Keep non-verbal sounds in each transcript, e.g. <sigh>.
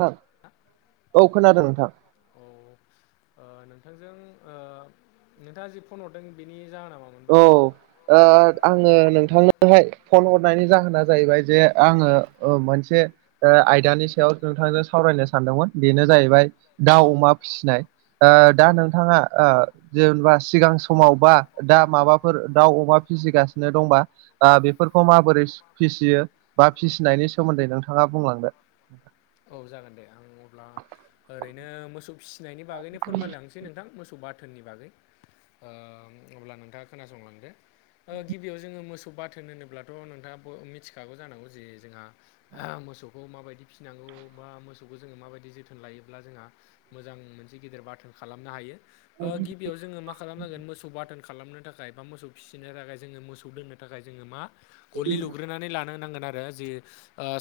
नोंथां औ औ खोनादों नोंथां नोंथांजों नोंथाङा जि फन हरदों बेनि जाहोनाव औ आङो नोंथांनोहाय फन हरनायनि जाहोना जाहैबाय जे आङो मोनसे आयदानि सायाव नोंथांजों सावरायनो सानदोंमोन बेनो जाहैबाय दाउ अमा फिसिनाय दा औ नोंथाङा जेनेबा सिगां समाव बा दा माबाफोर दाउ अमा फिसिगासिनो दंबा बेफोरखौ माबोरै फिसियो बा फिसिनायनि सोमोन्दै नोंथाङा बुंलांदो औ जागोन दे आं अब्ला ओरैनो मोसौ फिसिनायनि बागैनो फोरमायलायांनोसै जे नोंथां मोसौ बाथोननि बागै अब्ला नोंथाङा खोनासंलांदो गिबियाव जोङो मोसौ बाथ बिथोन होनोब्लाथ' नोंथाङा मिथिखागौ जानांगौ जे जोंहा मोसौखौ माबायदि फिनांगौ बा मोसौखौ जोङो माबायदि जोथोन लायोब्ला जोंहा मोजां मोनसे गेदेर बाथोन खालामनो हायो गिबियाव जोङो माखा खालामनांगोन मोसौ बाथोन खालामनो थाखाय बा मोसौ फिसिनो थाखाय जोङो मोसौ दोननो थाखाय जोङो मा गलि लुग्रोनानै लानो नांगोन आरो जि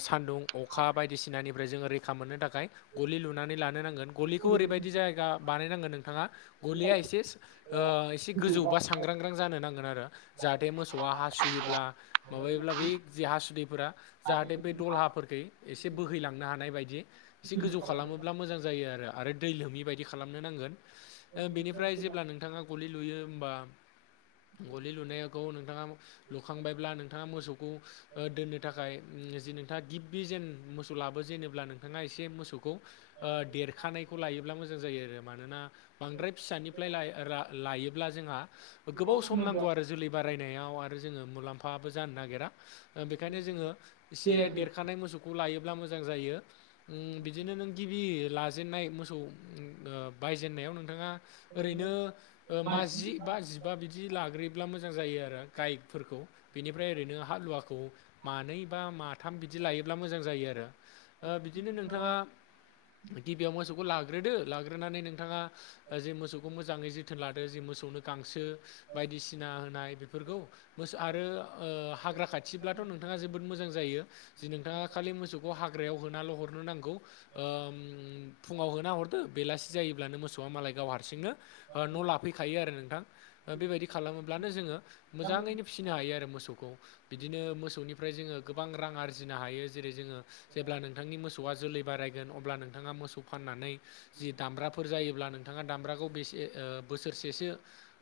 सान्दुं अखा बायदिसिनानि ओमफ्राय जोङो रैखा मोननो थाखाय गलि लुनानै लानो नांगोन गलिखौ ओरैबायदि जायगा बानायनांगोन नोंथाङा गलिया एसे एसे गोजौ बा सांग्रांग्रां जानो नांगोन आरो जाहाथे मोसौआ हासुयोब्ला माबायोब्ला बे जे हासुदैफोरा जाहाथे बे दलहाफोरखै एसे बोहैलाङो बदि एसे गोजौ खालामोब्ला मोजां जायो आरो आरो दै लोमि बायदि खालामनो नांगोन बेनिफ्राय जेब्ला नोंथाङा गलि लुयो होमबा गलि लुनायखौ नोंथाङा लुखांबायब्ला नोंथाङा मोसौखौ दोननो थाखाय जे नोंथाङा गिबबि जेन मोसौ लाबो जेब्ला नोंथाङा एसे मोसौखौ देरखानायखौ लायोब्ला मोजां जायो आरो मानोना बांद्राय फिसानिफ्राय लायोब्ला जोंहा गोबाव सम नांगौ आरो जोलै बारायनायाव आरो जोङो मुलाम्फाबो जानो नागिरा बेनिखायनो जोङो एसे देर खखानाय मोसौखौ लायोब्ला मोजां जायो। बिदिनो नों गिबि लाजेनन्नाय मोसौ बायजेनन्नायाव नोंथाङा ओरैनो मााजि बा जिबा बिदि लाग्रोयोब्ला मोजां जायो आरो गाइकफोरखौ बेनिफ्राय ओरैनो हालुवाखौ मानै बा माथाम बिदि लायोब्ला मोजां जायो आरो बिदिनो नोंथाङा गिबियाव मोसौखौ लाग्रोदो लाग्रोनानै नोंथाङा जे मोसौखौ मोजाङै जोथोन लादों जे मोसौनो गांसो बायदिसिना होनाय बेफोरखौ मोस आरो ओ हाग्रा खाथिब्लाथ' नोंथाङा जोबोद मोजां जायो जि नोंथाङा खालि मोसौ खौ हाग्रायाव होनानैाल' हरनो नांगौ। ओम फुङाव होना हरदो बेलासि जायोब्लानो मोसौआ मालाय गाव हारसिंनो ओ न' लाफैखायो आरो नोंथां। ओ बेबायदि खालामोब्लानो जोंङो मोजाङैनो फिसिनो हायो आरो मोसौखौ। बिदिनो मोसौनिफ्राय जोंङो गोबां रां आरजिनो हायो जेरै जोंङो जेब्लानो नोंथांनि मोसौआ जोलै बारायगोन अब्ला नोंथाङा मोसौ फाननानै जि दामब्राफोर जायोब्ला नोंथाङा दामब्राखौ बेसे बोसोरसेसो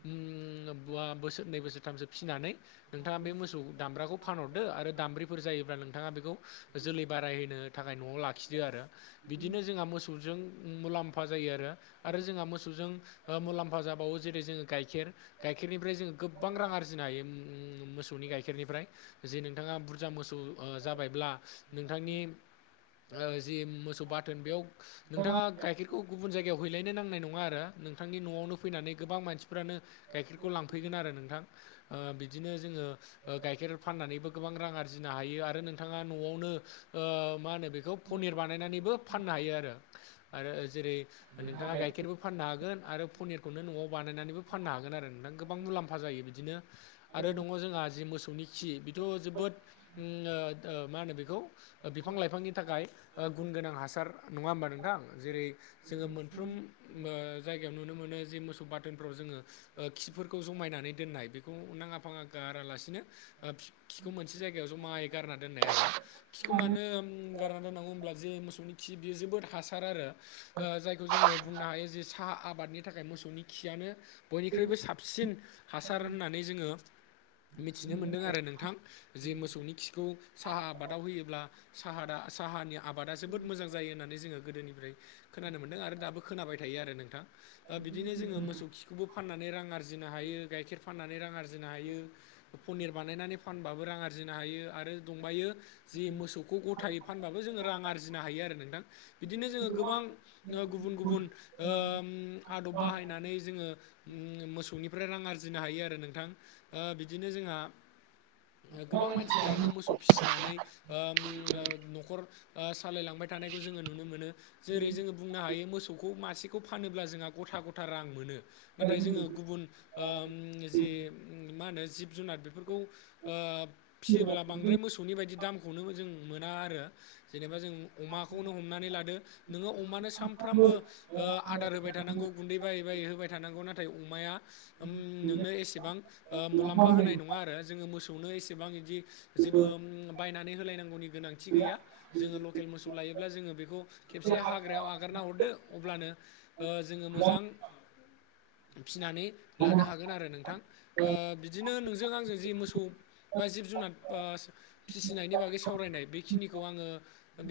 ओम बा बोसोरनै बोसोरथामसो फिनानै नोंथाङा बे मोसौ दामब्राखौ फानहरदो आरो दाम्ब्रिफोर जायोब्ला नोंथाङा बेखौ जोलै बारायहोनो थाखाय न'आव लाखिदो आरो बिदिनो जोंहा मोसौजों उम मुलाम्फा जायो आरो आरो जोंहा मोसौजों ओ मुलाम्फा जाबावो जेरै जोंङो गाइखेर गाइखेरनिफ्राय जोंङो गोबां रां आरजिनो हायो। उम मोसौनि गाइखेरनिफ्राय। जे नोंथाङा बुरजा मोसौ ओ जाबायब्ला नोंथांनि ओ जि मोसौ बाथोन बेयाव नोंथाङा गाइखेरखौ गुबुन जायगायाव हैलायनो नांनाय नङा आरो नोंथांनि न'आवनो फैनानै गोबां मानसिफ्रानो गाइखेरखौ लांफैगोन आरो नोंथां। ओ बिदिनो जोंङो गाइखेर फाननानैबो गोबां रां आरजिनो हायो आरो नोंथाङा न'आवनो ओ मा होनो बेखौ पनिर बानायनानैबो फाननो हायो आरो। आरो जेरै नोंथाङा गाय केरबो फाननो हागोन। आरो पनिरखौनो न'आव बानायनानैबो फाननो हागोन आरो नोंथां। गोबां मुलाम्फा जायो बिदिनो आरो दङ जोंहा जि मोसौनि खि बेथ' जोबोद ओमनो ओ मा होनो बेखौ? ओ बिफां लाइफांनि थाखाय गुन गोनां हासार नङा होमबा नोंथां। जेरै जोंङो मोनफ्रोम ओ जायगायाव नुनो मोनो जे मोसौ बाद बटोनफ्राव जोंङो ओ खिफोरखौ जमायनानै दोननाय बेखौ नाङा फाङा गारालासिनो ओ खि खिखौ मोनसे जायगायाव ज' मायै गारना दोननाय आरो। खिखौ मानो गारना दोननांगौ होनोमब्ला जे मोसौनि खि बेयो जोबोद हासार आरो। जायखौ जोंङो बुंनो हायो जे साहा आबादनि थाखाय मोसौनि खियानो बयनिख्रुइबो साबसिन हासार होननानै जोंङो मिथिनो मोनदों आरो नोंथां। जे मोसौनि खिखौ साहा आबादाव होयो। अब्ला साहा साहानि आबादा जोबोद मोजां जायो होननानै जोङो गोदोनिफ्राय खोनानो मोन्दों आरो दाबो खोनाबाय थायो आरो नोंथां। ओ बिदिनो जोंङो मोसौ खि बेखौबो फाननानै रां आरजिनो हायो गाइखेर फाननानै रां आरजिनो हायो पनिर बानायनानै फान बाबो रां आरजिनो हायो आरो दंबायो जे मोसौखौ गथायै फानबाबो जोंङो रां आरजिनो हायो आरो नोंथां। बिदिनो जोंङो गोबां ओ गुबुन गुबुन ओम आदब बाहायनो फनानै जोंङो ओम मोसौनिफ्राय रां आरजिनो हायो आरो नोंथां बिदिनो जोंहा <inaudible> ओ गोबां मानसिफोरानो मोसौ फिसिनानै ओम ओम न'खर ओ सालायलांबाय थानायखौ जोंङो नुनो मोनो। जेरै जोंङो बुंनो हायो मोसौखौ मासेखौ फानोब्ला जोंहा गथा गथा रां मोनो। नाथाय जोंङो गुबुन ओम जि मा होनो जिब जुनार बेफोरखौ ओ फिसियोब्ला बांद्राय मोसौनि बायदि दामखौनो जों मोना आरो जेनेबा जों अमाखौनो हमनानै लादो नोंङो अमानो सानफ्रामबो ओ आदार होबाय थानांगौ गुन्दै बायै बायै होबाय थानांगौ नाथाय अमाया ओम नोंनो एसेबां मुलाम्फा होनाय नङा आरो जोंङो मोसौनो एसेबां बिदि जेबो बायनानै होलायनांगौनि गोनांथि गैया। जोङो लकेल मोसौ लायोब्ला जोङो बेखौ खेबसे हाग्रायाव आगारना हरदो अब्लानो जोङो मोजां <inaudible> फिनानै लानो हागोन आरो नोंथां बिदिनो नोंजों आंजों जि मोसौ बा जिब जुनार फिसिनायनि बागै सावरायनाय बेखिनिखौ आङो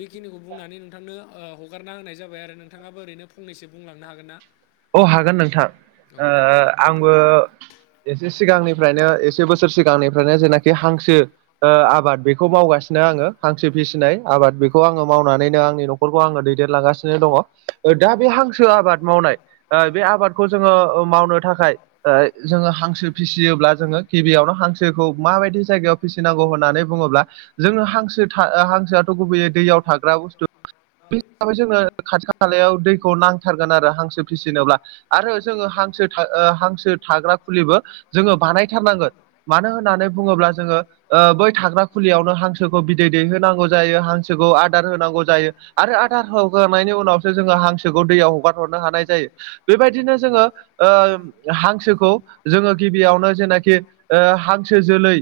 बेखिनिखौ बुंनानै नोंथांनो हगारना होननाय जाबाय आरो नोंथाङाबो ओरैनो फंनैसो बुंलांनो हागोन ना औ हागोन नोंथां औ आंबो एसे सिगांनिफ्रायनो एसे बोसोर सिगांनिफ्रायनो जेनाखि हांसो आबाद बेखौ मावगासिनो आङो खांस्रि फिसिनाय आबाद बेखौ आङो मावनानैनो आंनि न'खर फोरखौ आङो दैदेनलांगासिनो दङ दा बे हांसो आबाद मावनाय ओ बे आबादखौ जोङो मावनो थाखाय जोङो हांसो फिसियोब्ला जोङो गिबियावनो हांसो खौ माबायदि जायगायाव फिसिनांगौ होन्नानै बुङोब्ला जोङो हांसो हांसोआथ' गुबैयै दैयाव थाग्रा बुस्थु बे हिसाबै जोङो खाथि खा खालायाव दैखौ नांथारगोन आरो हांसो फिसिनोब्ला आरो जोङो हांसो हांसो थाग्रा फुलिबो जोङो बानायथारनांगोन मानो होननानै बुङोब्ला जोङो बै थाग्रा खुलियावनो हांसोखौ बिदै दैहोनांगौ जायो हांसोखौ आदार होनांगौ जायो आरो आदार होगांयनि उनावसो जोङो हांसोखौ दैयाव हगार हरनो हानाय जायो बेबायदिनो जोङो हांसोखौ जोङो गिबियावनो जेनाखि हांसो जोलै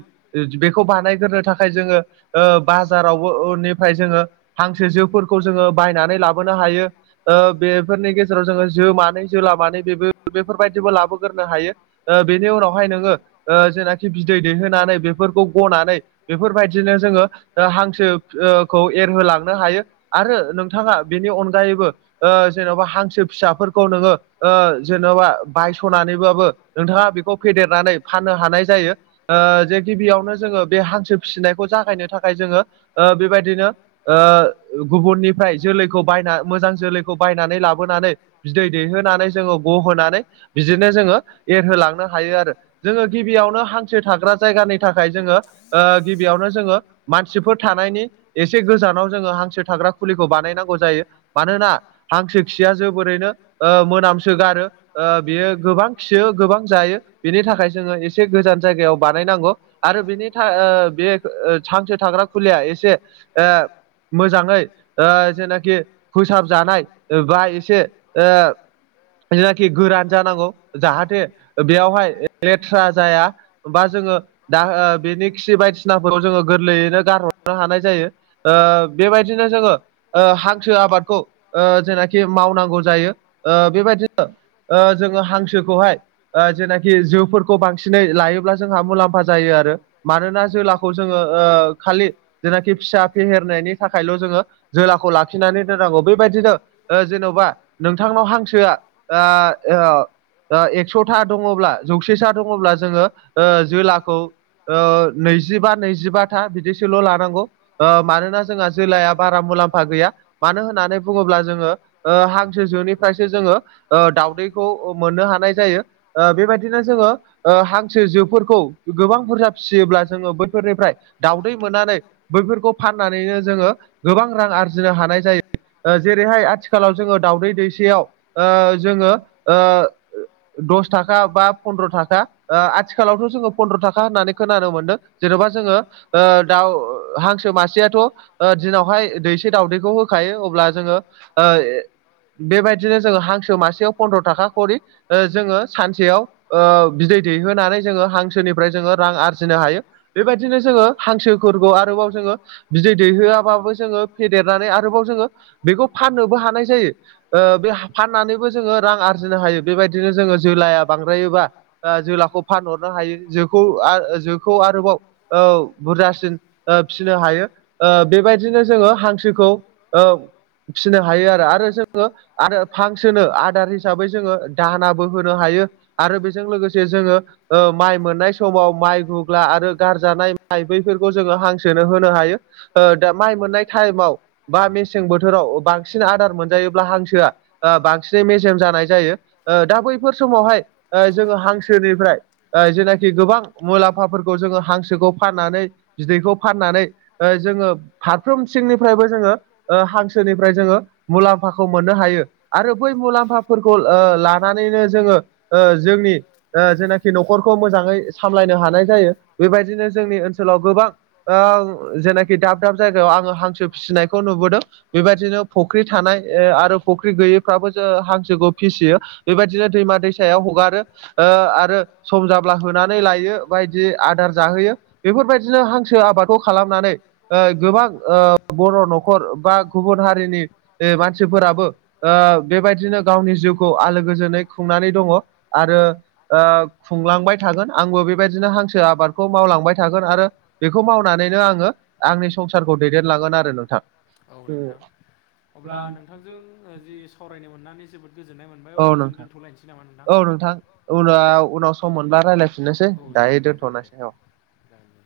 बेखौ बानायग्रो थाखाय जोङो बाजारावबो निफ्राय जोङो हांसो जफोरखौ जोङो बायनानै लाबोनो हायो बेफोरनि गेजेराव जोङो ज मानै जोला मानै बेबो बेफोरबायदिबो लाबोग्रोनो हायो बेनि उनावहाय नोङो जेनाखि बिदै दैहोनानै बेफोरखौ गनानै बेफोरबायदिनो जोङो हांसोखौ एरहोलांनो हायो आरो नोंथाङा बेनि अनगायैबो जेन'बा हांसो फिसाफोर खौ नोङो जेन'बा बायस'नानैबाबो नोंथाङा बेखौ फेदेरनानै फाननो हानाय जायो जे गिबियावनो जोङो बे हांसो फिसिनायखौ जागायनो थाखाय जोङो बेबायदिनो गुबुननिफ्राय जोलैखौ बायना मोजां जोलैखौ बायनानै लाबोनानै बिदै दैहोनानै जोङो गहोनानै बिदिनो जोङो एरहोलांनो हायो आरो जोङो गिबियावनो हांसो थाग्रा जायगानि थाखाय जोङो गिबियावनो जोङो मानसिफोर थानायनि एसे गोजानाव जोङो हांसो थाग्रा खुलिखौ बानायनांगौ जायो मानोना हांसो खिया जोबोरैनो मोनामसो गारो बियो गोबां खियो गोबां जायो बेनि थाखाय जोङो एसे गोजान जायगायाव बानायनांगौ आरो बेनि बे सानसे थाग्रा खुलिया एसे मोजाङै जेनाखि फोसाबजानाय बा एसे जेनाखि गोरान जानांगौ जाहाथे बेयावहाय लेथ्रा जाया बा जोङो दा बेनि खि बायदिसिनाफोरखौाव जोङो गोरलैयैनो गारहरनो हानाय जायो बेबायदिनो जोङो हांसो आबादखौ जेनाखि मावनांगौ जायो बेबायदिनो जोङो हांसोखौहाय जेनाखि जोफोरखौ बांसिनै लायोब्ला जोंहा मुलाम्फा जायो आरो मानोना जेलाखौ जोङो खालि जेनाखि फिसा फेहेरनायनि थाखायल' जोङो जोलाखौ लाखिनानै दोननांगौ बेबायदिनो जेन'बा नोंथांनाव हांसोआ एक्स'था दङब्ला जौसे सा दङब्ला जोङो जोलाखौ नैजिबा नैजिबा था बिदिैसोल' लानांगौ मानोना जोंहा जिल्लाया बारा मुलाम्फा गैया मानो होननानै बुङोब्ला जोङो हां जनिफ्रायसो जोङो दाउदैखौ मोननो हानाय जायो बेबायदिनो जोङो हांसो जोफोरखौ गोबां बुरजा फिसियोब्ला जोङो बोथफोरनिफ्राय दावउदै मोननानै बैफोरखौ फाननानैनो जोङो गोबां रां आरजिनो हानाय जायो जेरैहाय आथिखालाव जोङो दावउदै दैसेयाव जोङो दस थाखा बा फन्दद्र' थाखा आथिखालावथ' जोङो फन्द्र' थाखा होननानै खोनानो मोन्दों जेन'बा जोङो दाउ हांसो मासेयाथ' दिनावहाय दैसे दावउदैखौ होखायो अब्ला जोङो बेबायदिनो जोङो हांसो मासेयाव फन्द्र' थाखा खरि जोङो सानसेयाव बिदै दैहोनानै जोङो हांसोनिफ्राय जोङो रां आरजिनो हायो बेबायदिनो जोङो हांसोफोरखौ आरोबाव जोङो बिदै दैहोआाबाबो जोङो फेदेरनानै आरोबाव जोङो बेखौ फाननोबो हानाय जायो ओ बे फाननानैबो जोङो रां आरजिनो हायो बेबायदिनो जोङो जोलाया बांद्रायोबा जोलाखौ फानहरनो हायो जोखौ जोखौ आरोबाव बुरजासिन फिसिनो हायो बेबायदिनो जोङो हांसोखौ फिसिनो हायो आरो आरो ज आरो फांसनो आदार हिसाबै जोङो दाहानाबो होनो हायो आरो बेजों लोगोसे जोङो माइ मोननाय समाव माइ गुग्ला आरो गारजानाय माइ बैफोरखौ जोङो हांसोनो होनो हायो दा माइ मोननाय टाइमाव बा मेसें बोथोराव बांसिन आदार मोनजायोब्ला हांसोआ बांसिनै मेजेम जानाय जायो दा बैफोर समावहाय जोङो हांसोनिफ्राय जेनाखि गोबां मुलाम्फाफोरखौ जोङो हांसोखौ फाननानै बिदैखौ फाननानै जोङो फारफ्रोम सिंनिफ्रायबो जोङो हांसोनिफ्राय जोङो मुलामफा मुलाम्फाखौ मोननो हायो आरो बै मुलाम्फाफोरखौ ओ लानानैनो जोङो ओ जोंनि जेनाखि न'खरखौ मोजाङै सामलायनो हानाय जायो बेबायदिनो जोंनि ओनसोलाव गोबां जेनाखि दाब दाब जायगायाव आङो हांसो फिसिनायखौ नुबोदों बेबायदिनो फुख्रि थानाय आरो फख्रि गैयैफ्राबो जों हांसोखौ फिसियो बेबायदिनो दैमा दै सायाव हगारो आरो सम जाब्ला होनानै लायो बायदि आदार जाहोयो बेफोरबायदिनो हांसो आबादखौ खालामनानै गोबां बर' न'खर बा गुबुन हारिनि ओ मानसिफोराबो बेबायदिनो गावनि जिउखौ आलो गोजोनै खुंनानै दङ आरो खुंलांबाय थागोन आंबो बेबायदिनो हांसो आबादखौ मावलांबाय थागोन आरो बेखौ मावनानैनो आङो आंनि संसारखौ दैदेनलांगोन आरो नोंथां औ नोंथां अब्ला नोंथांजों जि सावरायनो मोननानै जोबोद गोजोन्नाय मोनबाय औ अब्ला जों नोंथां दोनथ'लायनोसै नामा नोंथां उनाव उनाव सम मोनब्ला रायज्लायफिननोसै औ जागोन दायो दे जागोन दे दोन्थ'नोसै औ जागोन दे